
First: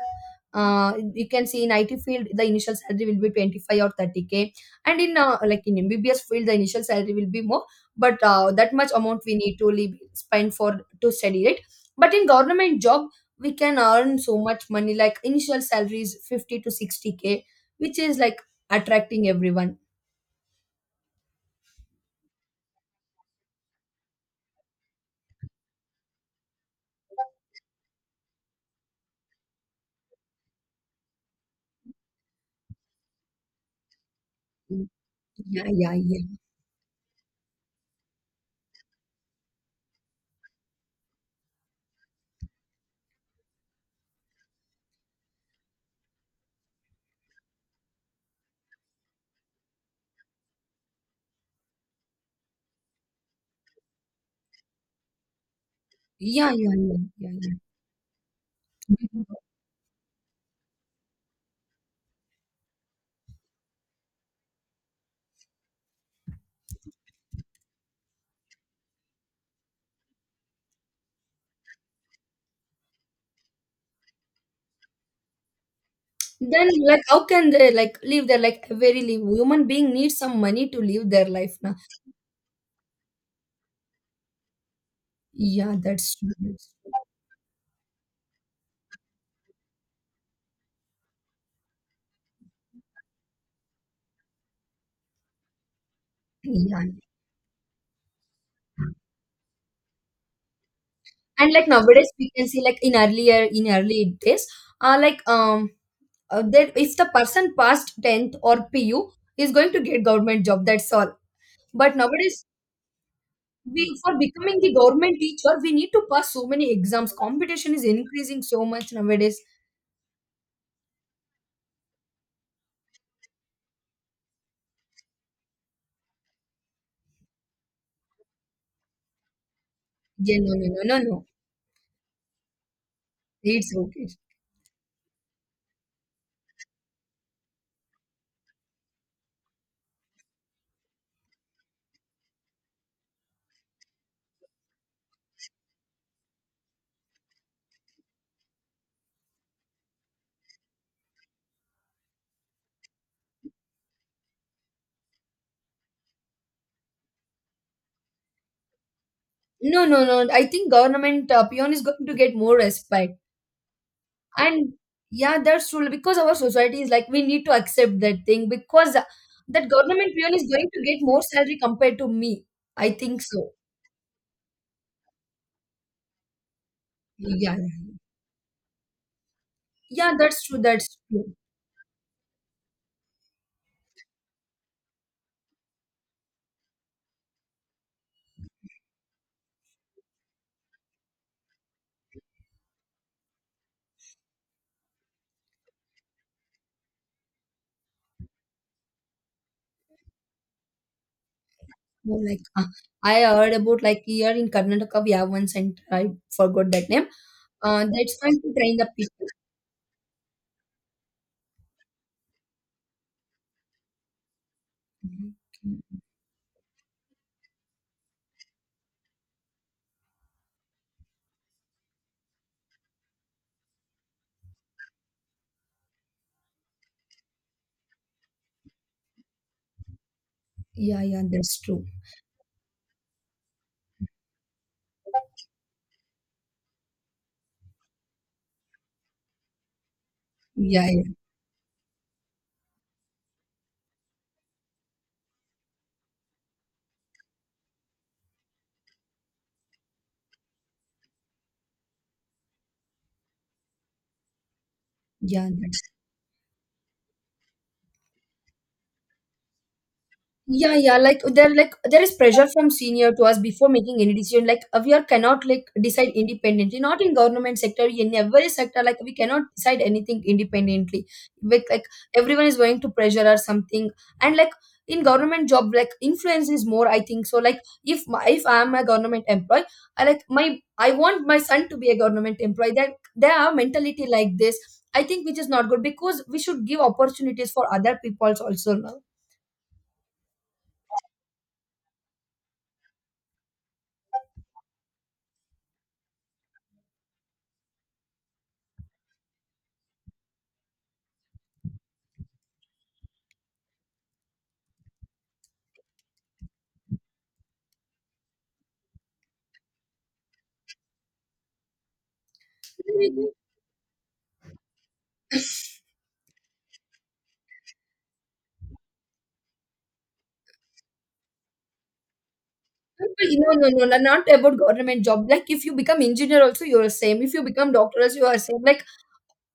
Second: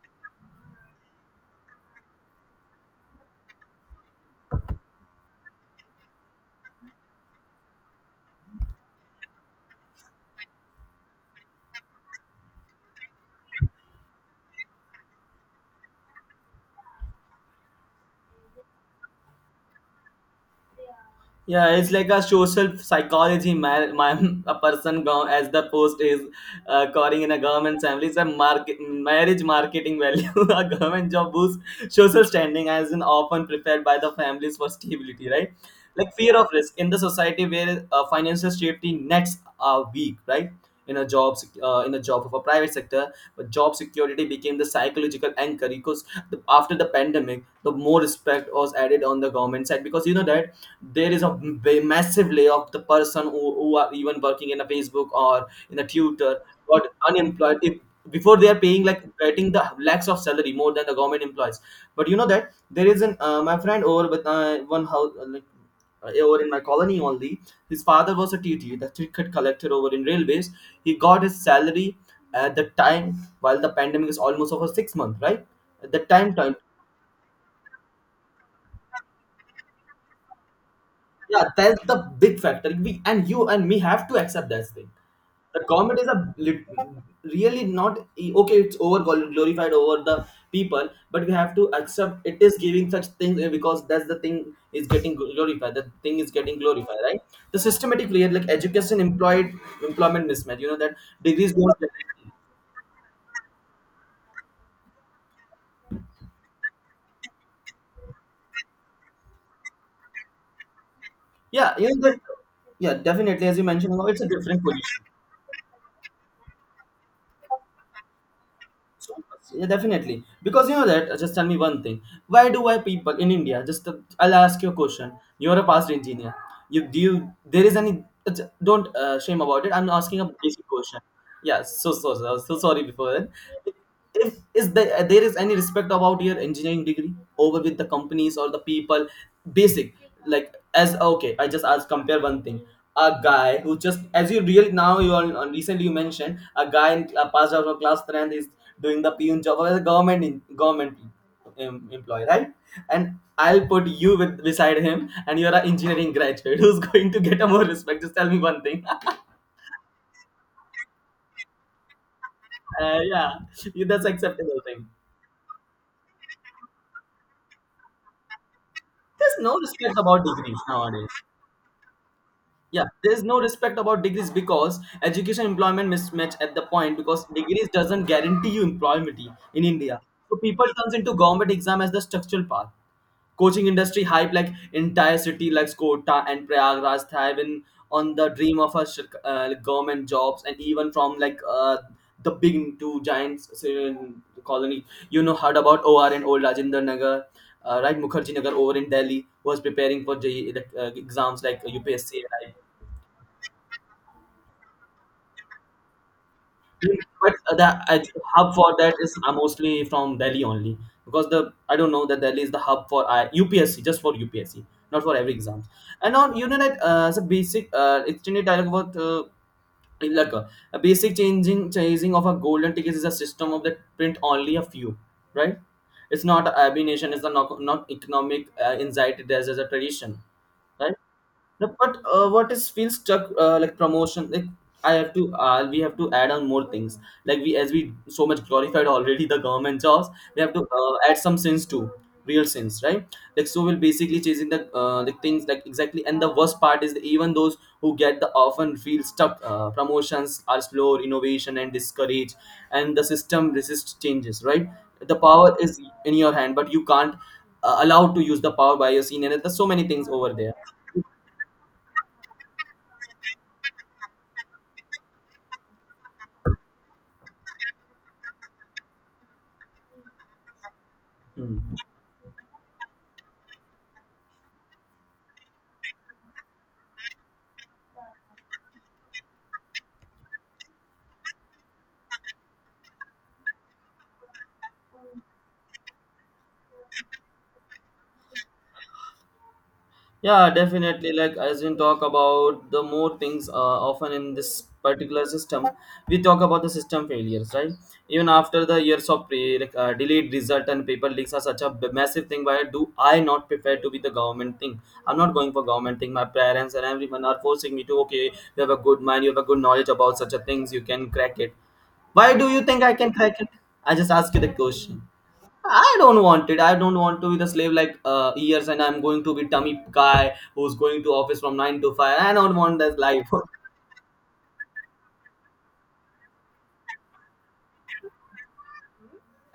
[SPEAKER 1] you can see in IT field the initial salary will be 25 or 30K, and in like in MBBS field the initial salary will be more, but that much amount we need to leave, spend for to study, right? But in government job, we can earn so much money, like initial salary is 50 to 60K, which is like attracting everyone.
[SPEAKER 2] Yeah, it's like a social psychology. My a person go, as the post is calling in a government family. It's a market marriage marketing value. A government job boosts social standing, as in often prepared by the families for stability, right?
[SPEAKER 1] Yeah, yeah,
[SPEAKER 2] Like
[SPEAKER 1] yeah.
[SPEAKER 2] fear of risk in the society where financial safety nets are weak, right? In a in a job of a private sector, but job security became the psychological anchor because the, after the pandemic the more respect was added on the government side because you know that there is a massive layoff, the person who are even working in a facebook or in a tutor
[SPEAKER 1] Yeah, yeah,
[SPEAKER 2] got
[SPEAKER 1] yeah, yeah, yeah.
[SPEAKER 2] unemployed. If before they are paying like getting the lakhs of salary more than the government employees, but you know that there is an my friend over with one house like, over in my colony only. His father was a T T, the ticket collector over in railways. He got his salary at the time while the pandemic is almost over 6 months, right? At the time.
[SPEAKER 1] Then, like, how can they like live their like very live? Human being needs some money to live their
[SPEAKER 2] Yeah,
[SPEAKER 1] life now.
[SPEAKER 2] that's the big factor. We and you and me have to accept that thing. The
[SPEAKER 1] Yeah,
[SPEAKER 2] comedies
[SPEAKER 1] that's
[SPEAKER 2] are
[SPEAKER 1] true.
[SPEAKER 2] li-
[SPEAKER 1] That's true.
[SPEAKER 2] really not e, okay, it's over glorified over the people, but we have to accept it is giving such things because that's the thing is getting glorified, the thing is getting
[SPEAKER 1] Yeah,
[SPEAKER 2] glorified, right? The systematic layer like education employed employment mismatch, you know that
[SPEAKER 1] and
[SPEAKER 2] degrees
[SPEAKER 1] like
[SPEAKER 2] don't.
[SPEAKER 1] nowadays we can see like in early days, uh, like um, that if the person passed tenth or PU is going to get government job. That's all.
[SPEAKER 2] Yeah, you
[SPEAKER 1] But
[SPEAKER 2] know that.
[SPEAKER 1] nowadays,
[SPEAKER 2] Yeah, definitely, as you mentioned,
[SPEAKER 1] we, for
[SPEAKER 2] it's a
[SPEAKER 1] becoming
[SPEAKER 2] different
[SPEAKER 1] the
[SPEAKER 2] position.
[SPEAKER 1] government teacher, we need to pass so many exams, competition is increasing so much
[SPEAKER 2] So
[SPEAKER 1] nowadays.
[SPEAKER 2] much. Yeah, definitely. Because you know that, just tell me one thing. Why people in India, just I'll ask you a question. You're a past engineer. You do you, there is any, don't shame about it. I'm asking a
[SPEAKER 1] Yeah, no,
[SPEAKER 2] basic
[SPEAKER 1] no, no, no,
[SPEAKER 2] question.
[SPEAKER 1] no.
[SPEAKER 2] Yeah, so, so, so, so sorry before that.
[SPEAKER 1] It's okay.
[SPEAKER 2] If is there, there is any respect about your engineering degree over with the companies or the people, basic, like as okay, I just ask compare one thing, a guy who just as you really now you all recently you mentioned a guy in passed out of class 10 and is doing the peon job as a government government employee, right? And I'll put you with beside him and you're an engineering graduate who's going to get a more respect, just tell me one thing.
[SPEAKER 1] No, no, no, I think government peon is going to get more respect.
[SPEAKER 2] Yeah, that's acceptable
[SPEAKER 1] And
[SPEAKER 2] thing.
[SPEAKER 1] yeah, that's true, because our society is like we need to accept that thing, because
[SPEAKER 2] There's no
[SPEAKER 1] that
[SPEAKER 2] respect
[SPEAKER 1] government
[SPEAKER 2] about
[SPEAKER 1] peon is
[SPEAKER 2] degrees
[SPEAKER 1] going to get
[SPEAKER 2] nowadays.
[SPEAKER 1] more salary compared to me.
[SPEAKER 2] Yeah,
[SPEAKER 1] I
[SPEAKER 2] there's
[SPEAKER 1] think
[SPEAKER 2] no
[SPEAKER 1] so.
[SPEAKER 2] respect about degrees because education employment mismatch at the point because
[SPEAKER 1] Yeah,
[SPEAKER 2] degrees doesn't guarantee you employment in India.
[SPEAKER 1] yeah,
[SPEAKER 2] So
[SPEAKER 1] that's true.
[SPEAKER 2] people turns
[SPEAKER 1] That's
[SPEAKER 2] into
[SPEAKER 1] true.
[SPEAKER 2] government exam as the structural path. Coaching industry hype like entire city like Kota and Prayagraj thriving on the dream of a like, government jobs, and even from like the big two giants colony. You know heard about OR and Old Rajinder Nagar, right? Mukherjee Nagar over in Delhi was preparing for the exams like
[SPEAKER 1] Oh,
[SPEAKER 2] UPSC,
[SPEAKER 1] like I heard about like here in Karnataka we have one center. I forgot that name.
[SPEAKER 2] but the uh,
[SPEAKER 1] That's fine to
[SPEAKER 2] hub for
[SPEAKER 1] train the
[SPEAKER 2] that is
[SPEAKER 1] people.
[SPEAKER 2] mostly from Delhi only, because the I don't know that Delhi is the hub for UPSC, just for UPSC, not for every
[SPEAKER 1] Mhm.
[SPEAKER 2] exam. And on Uninet as a basic extended dialogue about a basic changing chasing of a golden ticket is a system of that print only a few, right? It's not a nation, it's a not, not economic anxiety, there's as a tradition, right?
[SPEAKER 1] Yeah, yeah, that's
[SPEAKER 2] No,
[SPEAKER 1] true.
[SPEAKER 2] but what is feels stuck like promotion? Like I have to, we have to add on more things. Like we, as we so much glorified already the government jobs, we have to
[SPEAKER 1] Yeah, yeah,
[SPEAKER 2] add some sins too, real sins, right? Like so, we're basically chasing the like things like exactly. And the worst part is that even those who get the often feel stuck. Promotions are slow, innovation and discouraged, and the system resists changes, right? The
[SPEAKER 1] yeah.
[SPEAKER 2] power is in your hand, but you can't allow to use the power by your senior. And there's so many things over there.
[SPEAKER 1] Yeah, yeah. Like there is pressure from senior to us before making any decision. Like we are cannot like decide independently. Not in government sector, in every sector. Like we cannot decide anything independently.
[SPEAKER 2] Hmm.
[SPEAKER 1] Like everyone is going to pressure or something. And like in government job, like influence is more. I think so. Like if I am a government employee, I want my son to be a government employee. That they have mentality like this. I think which is not good, because we should give opportunities for other peoples also
[SPEAKER 2] Yeah, definitely. Like as we talk about the more things, often in this particular system, we talk about the system failures, right? Even after the years of pre, like delayed result and paper leaks are such a massive thing. Why do I not prefer to be the government thing? I'm not going for government thing. My parents and everyone are forcing me to. Okay, you have a good mind, you have a good knowledge about such a things. You can crack it. Why do you think I can
[SPEAKER 1] now.
[SPEAKER 2] crack it? I just ask you the question. I don't want it. I don't want to be the slave like years, and I'm going to be dummy guy who's going to office from 9 to 5. I don't want that life.
[SPEAKER 1] No, no, no, no, not about government job. Like if you become engineer also, you're same. If you become doctor also, you are same. Like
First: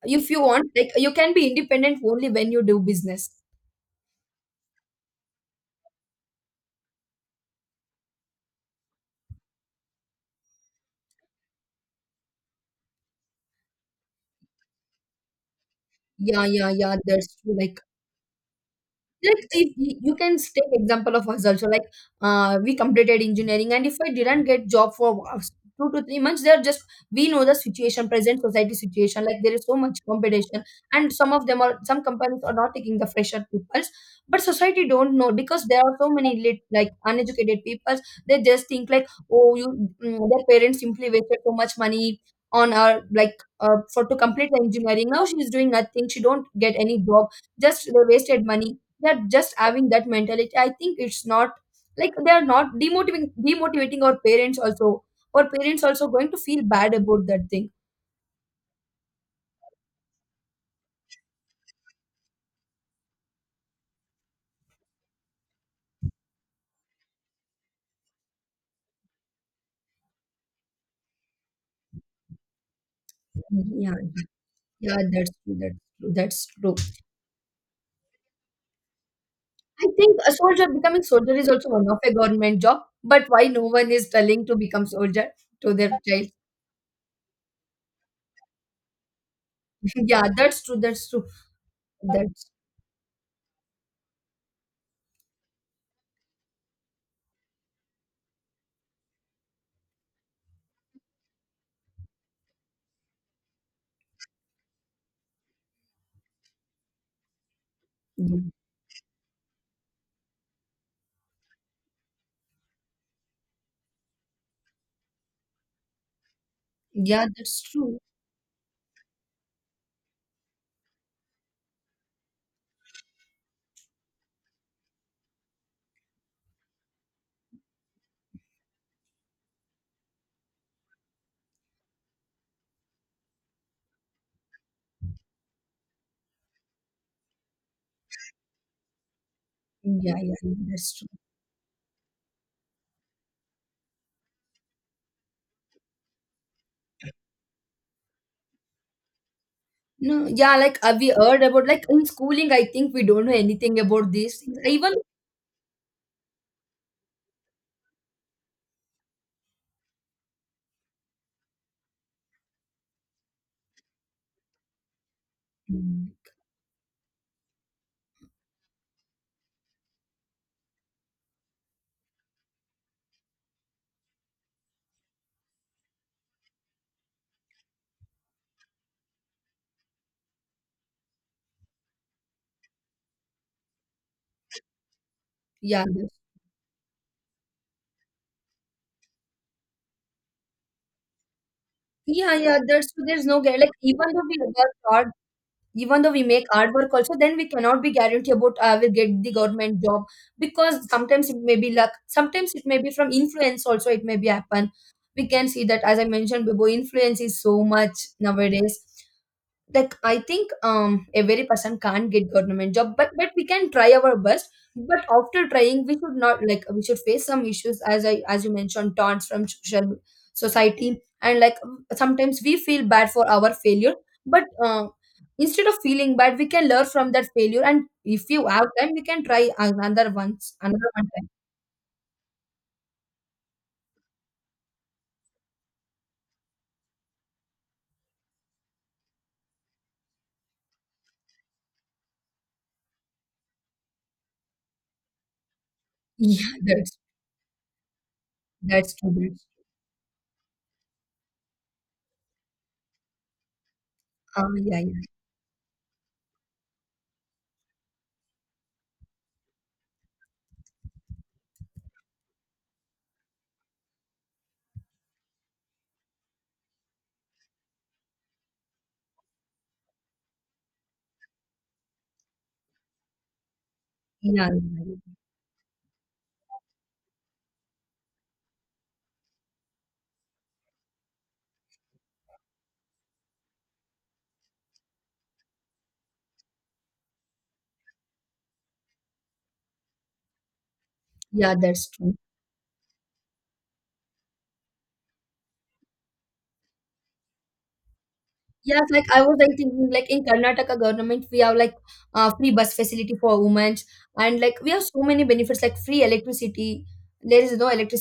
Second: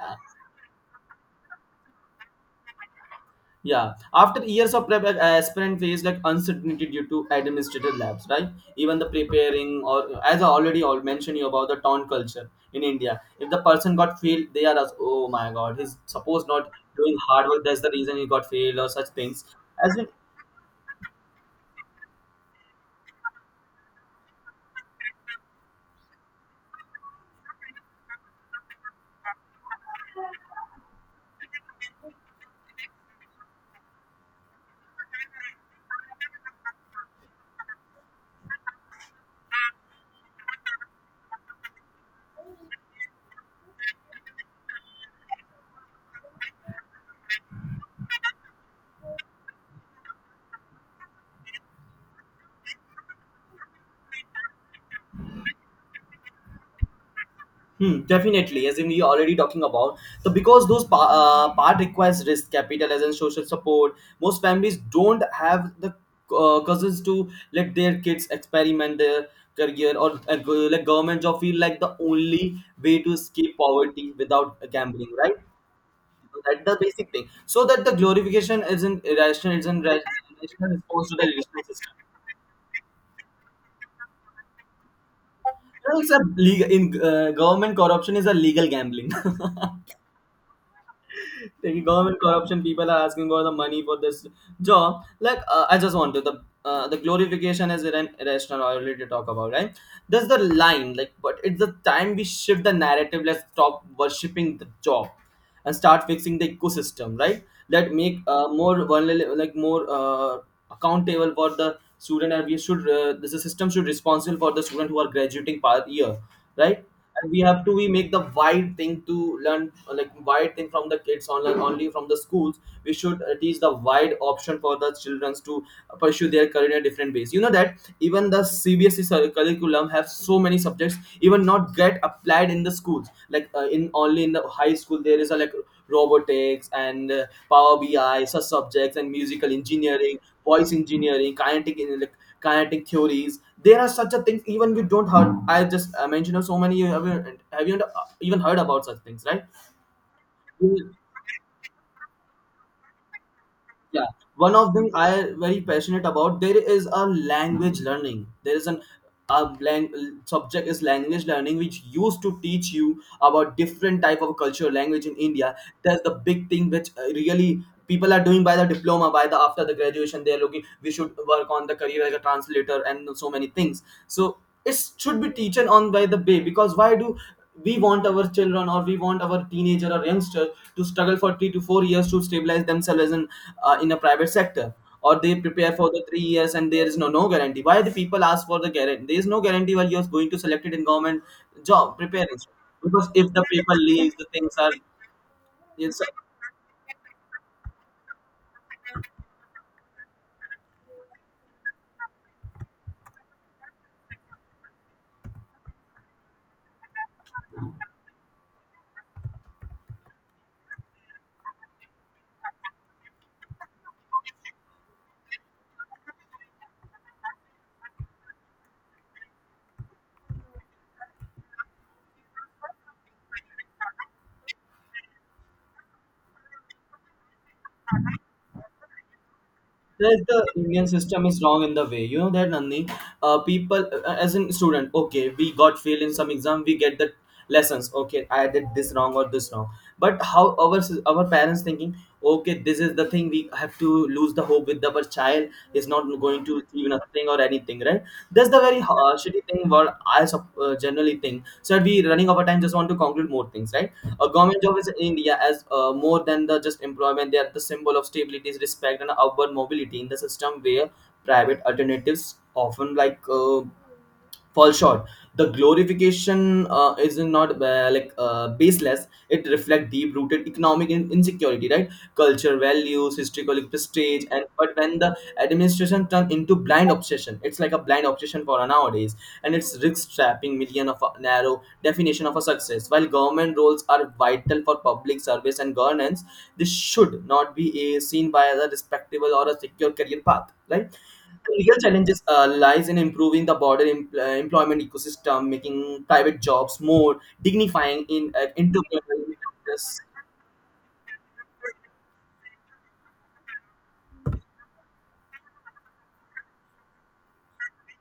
[SPEAKER 1] if you want, like you can be independent only when you do business.
[SPEAKER 2] Yeah. After years of prep, aspirant face like uncertainty due to administrative labs, right? Even the preparing, or as I already all mentioned you about the town culture in India. If the person got failed, they are as oh my god, he's
[SPEAKER 1] Yeah,
[SPEAKER 2] supposed not
[SPEAKER 1] yeah, yeah.
[SPEAKER 2] doing
[SPEAKER 1] That's
[SPEAKER 2] hard
[SPEAKER 1] true.
[SPEAKER 2] work.
[SPEAKER 1] Like
[SPEAKER 2] That's the reason he got failed or such
[SPEAKER 1] Like
[SPEAKER 2] things.
[SPEAKER 1] if
[SPEAKER 2] As in,
[SPEAKER 1] you can take example of us also, like we completed engineering, and if I didn't get job for 2 to 3 months, they're just, we know the situation, present society situation. Like there is so much competition, and some companies are not taking the fresher peoples, but society don't know because there are so many like uneducated peoples. They just think like, oh, you their parents simply wasted so much money on our like for to complete the engineering. Now she is doing nothing. She don't get any job. Just they wasted money, they're just having that mentality. I think it's not like they are not demotivating our parents also, our parents also going to feel bad about that thing.
[SPEAKER 2] hmm, definitely, as in we already talking about so because those part requires risk capital as in social support. Most families don't have the cousins to let their kids experiment their career or like government job feel like the only way to escape
[SPEAKER 1] Yeah,
[SPEAKER 2] poverty without
[SPEAKER 1] yeah,
[SPEAKER 2] gambling,
[SPEAKER 1] that's
[SPEAKER 2] right?
[SPEAKER 1] true. That's true.
[SPEAKER 2] So
[SPEAKER 1] That's
[SPEAKER 2] that's
[SPEAKER 1] true.
[SPEAKER 2] the basic thing. So that the glorification is an irrational,
[SPEAKER 1] I think a soldier,
[SPEAKER 2] irrational
[SPEAKER 1] becoming
[SPEAKER 2] response to the
[SPEAKER 1] soldier is
[SPEAKER 2] irrational
[SPEAKER 1] also one
[SPEAKER 2] system.
[SPEAKER 1] of a government job, but why no one is telling to become soldier to their
[SPEAKER 2] You know, it's a
[SPEAKER 1] child?
[SPEAKER 2] legal in government corruption is a legal gambling.
[SPEAKER 1] Yeah, that's true. That's true.
[SPEAKER 2] The government
[SPEAKER 1] That's
[SPEAKER 2] corruption people are asking for the money for this job like I just want to the glorification is irrational, I already talk about, right? That's the line, like, but it's the time we shift the narrative. Let's stop worshipping the job and start fixing the ecosystem, right? That make
[SPEAKER 1] yeah,
[SPEAKER 2] more vulnerable, like more accountable for the student, and we should, the system should responsible for the student who are graduating per year, right?
[SPEAKER 1] yeah,
[SPEAKER 2] And we
[SPEAKER 1] that's
[SPEAKER 2] have to, we
[SPEAKER 1] true.
[SPEAKER 2] make the wide thing to learn like wide thing from the kids, only from the schools. We should teach the wide option for the childrens to pursue their career in a different ways. You know that even the CBSE curriculum have so many subjects even not get applied in the schools, like in only in the high school there is a like robotics and Power BI, such subjects, and musical
[SPEAKER 1] Yeah,
[SPEAKER 2] engineering,
[SPEAKER 1] yeah, yeah,
[SPEAKER 2] voice
[SPEAKER 1] that's true.
[SPEAKER 2] engineering, like kinetic theories. There are such a things even you don't heard. I just mentioned so many. Have you even heard about such things, right?
[SPEAKER 1] No, yeah, like we heard about like in schooling, I think we don't know anything
[SPEAKER 2] Yeah,
[SPEAKER 1] about these
[SPEAKER 2] one
[SPEAKER 1] things.
[SPEAKER 2] of them
[SPEAKER 1] Even
[SPEAKER 2] I very passionate about. There is a language learning, there is an a lang- subject is language learning which used to teach you about different type of culture language in India. That's
[SPEAKER 1] Mm.
[SPEAKER 2] the big thing which, really people are doing by the diploma by the after the graduation they're looking we should work on the career as a translator and so many things. So it should be teaching on by the way, because why do we want our children or we want our teenager or youngster to struggle for 3 to 4 years to stabilize themselves as in a private sector, or they prepare
[SPEAKER 1] Yeah,
[SPEAKER 2] for the 3 years and there is no guarantee? Why the people ask for the guarantee? There is no guarantee while you're going to select it in government job
[SPEAKER 1] yeah,
[SPEAKER 2] preparing,
[SPEAKER 1] yeah. There's so
[SPEAKER 2] because
[SPEAKER 1] there's
[SPEAKER 2] if
[SPEAKER 1] no
[SPEAKER 2] the
[SPEAKER 1] guarantee. Like
[SPEAKER 2] people
[SPEAKER 1] even
[SPEAKER 2] leave the
[SPEAKER 1] though we
[SPEAKER 2] things are
[SPEAKER 1] work hard,
[SPEAKER 2] yes.
[SPEAKER 1] even though we make hard work also, then we cannot be guaranteed about I will get the government job, because sometimes it may be luck, sometimes it may be from influence also. It may be happen. We can see that, as I mentioned before, influence is so much nowadays. Like I think every person can't get government job, but we can try our best. But after trying we should not like, we should face some issues, as you mentioned, taunts from social society. And like sometimes we feel bad for our failure, but instead of feeling bad we can learn from that failure, and if you have time we can try another
[SPEAKER 2] That the
[SPEAKER 1] once
[SPEAKER 2] Indian
[SPEAKER 1] another one
[SPEAKER 2] system
[SPEAKER 1] time.
[SPEAKER 2] is wrong in the way. You know that, Nandini, people as in student. Okay, we got fail in some exam. We get the lessons. Okay, I did this wrong or this wrong. But how our our parents thinking? Okay, this is the thing, we have to lose the hope with our child is not going
[SPEAKER 1] Yeah,
[SPEAKER 2] to achieve even
[SPEAKER 1] that's
[SPEAKER 2] a or anything, right? That's the very
[SPEAKER 1] that's true.
[SPEAKER 2] shitty thing what I generally think. So that we running over time, just want to conclude more things, right? A government job
[SPEAKER 1] Yeah,
[SPEAKER 2] is in
[SPEAKER 1] yeah,
[SPEAKER 2] India as more than the just employment. They are the symbol of stability, respect, and upward mobility in the system where private alternatives often like. Fall short. The glorification is not baseless. It reflects deep rooted economic insecurity, right, culture values, historical prestige, and
[SPEAKER 1] yeah,
[SPEAKER 2] but
[SPEAKER 1] yeah,
[SPEAKER 2] when the
[SPEAKER 1] yeah.
[SPEAKER 2] administration turn into blind obsession, it's like a blind obsession for nowadays, and it's risk trapping million of a narrow definition of a success. While government roles are vital for public service and governance, this should not be seen by as a respectable or a secure career path, right?
[SPEAKER 1] Yeah,
[SPEAKER 2] The real
[SPEAKER 1] that's true.
[SPEAKER 2] challenges lies in improving the broader employment ecosystem, making private jobs more dignifying in
[SPEAKER 1] Yes, like I was like thinking, like
[SPEAKER 2] entrepreneurial
[SPEAKER 1] in Karnataka government, we have like free bus facility for women, and like we have so many benefits, like free electricity. There is no electricity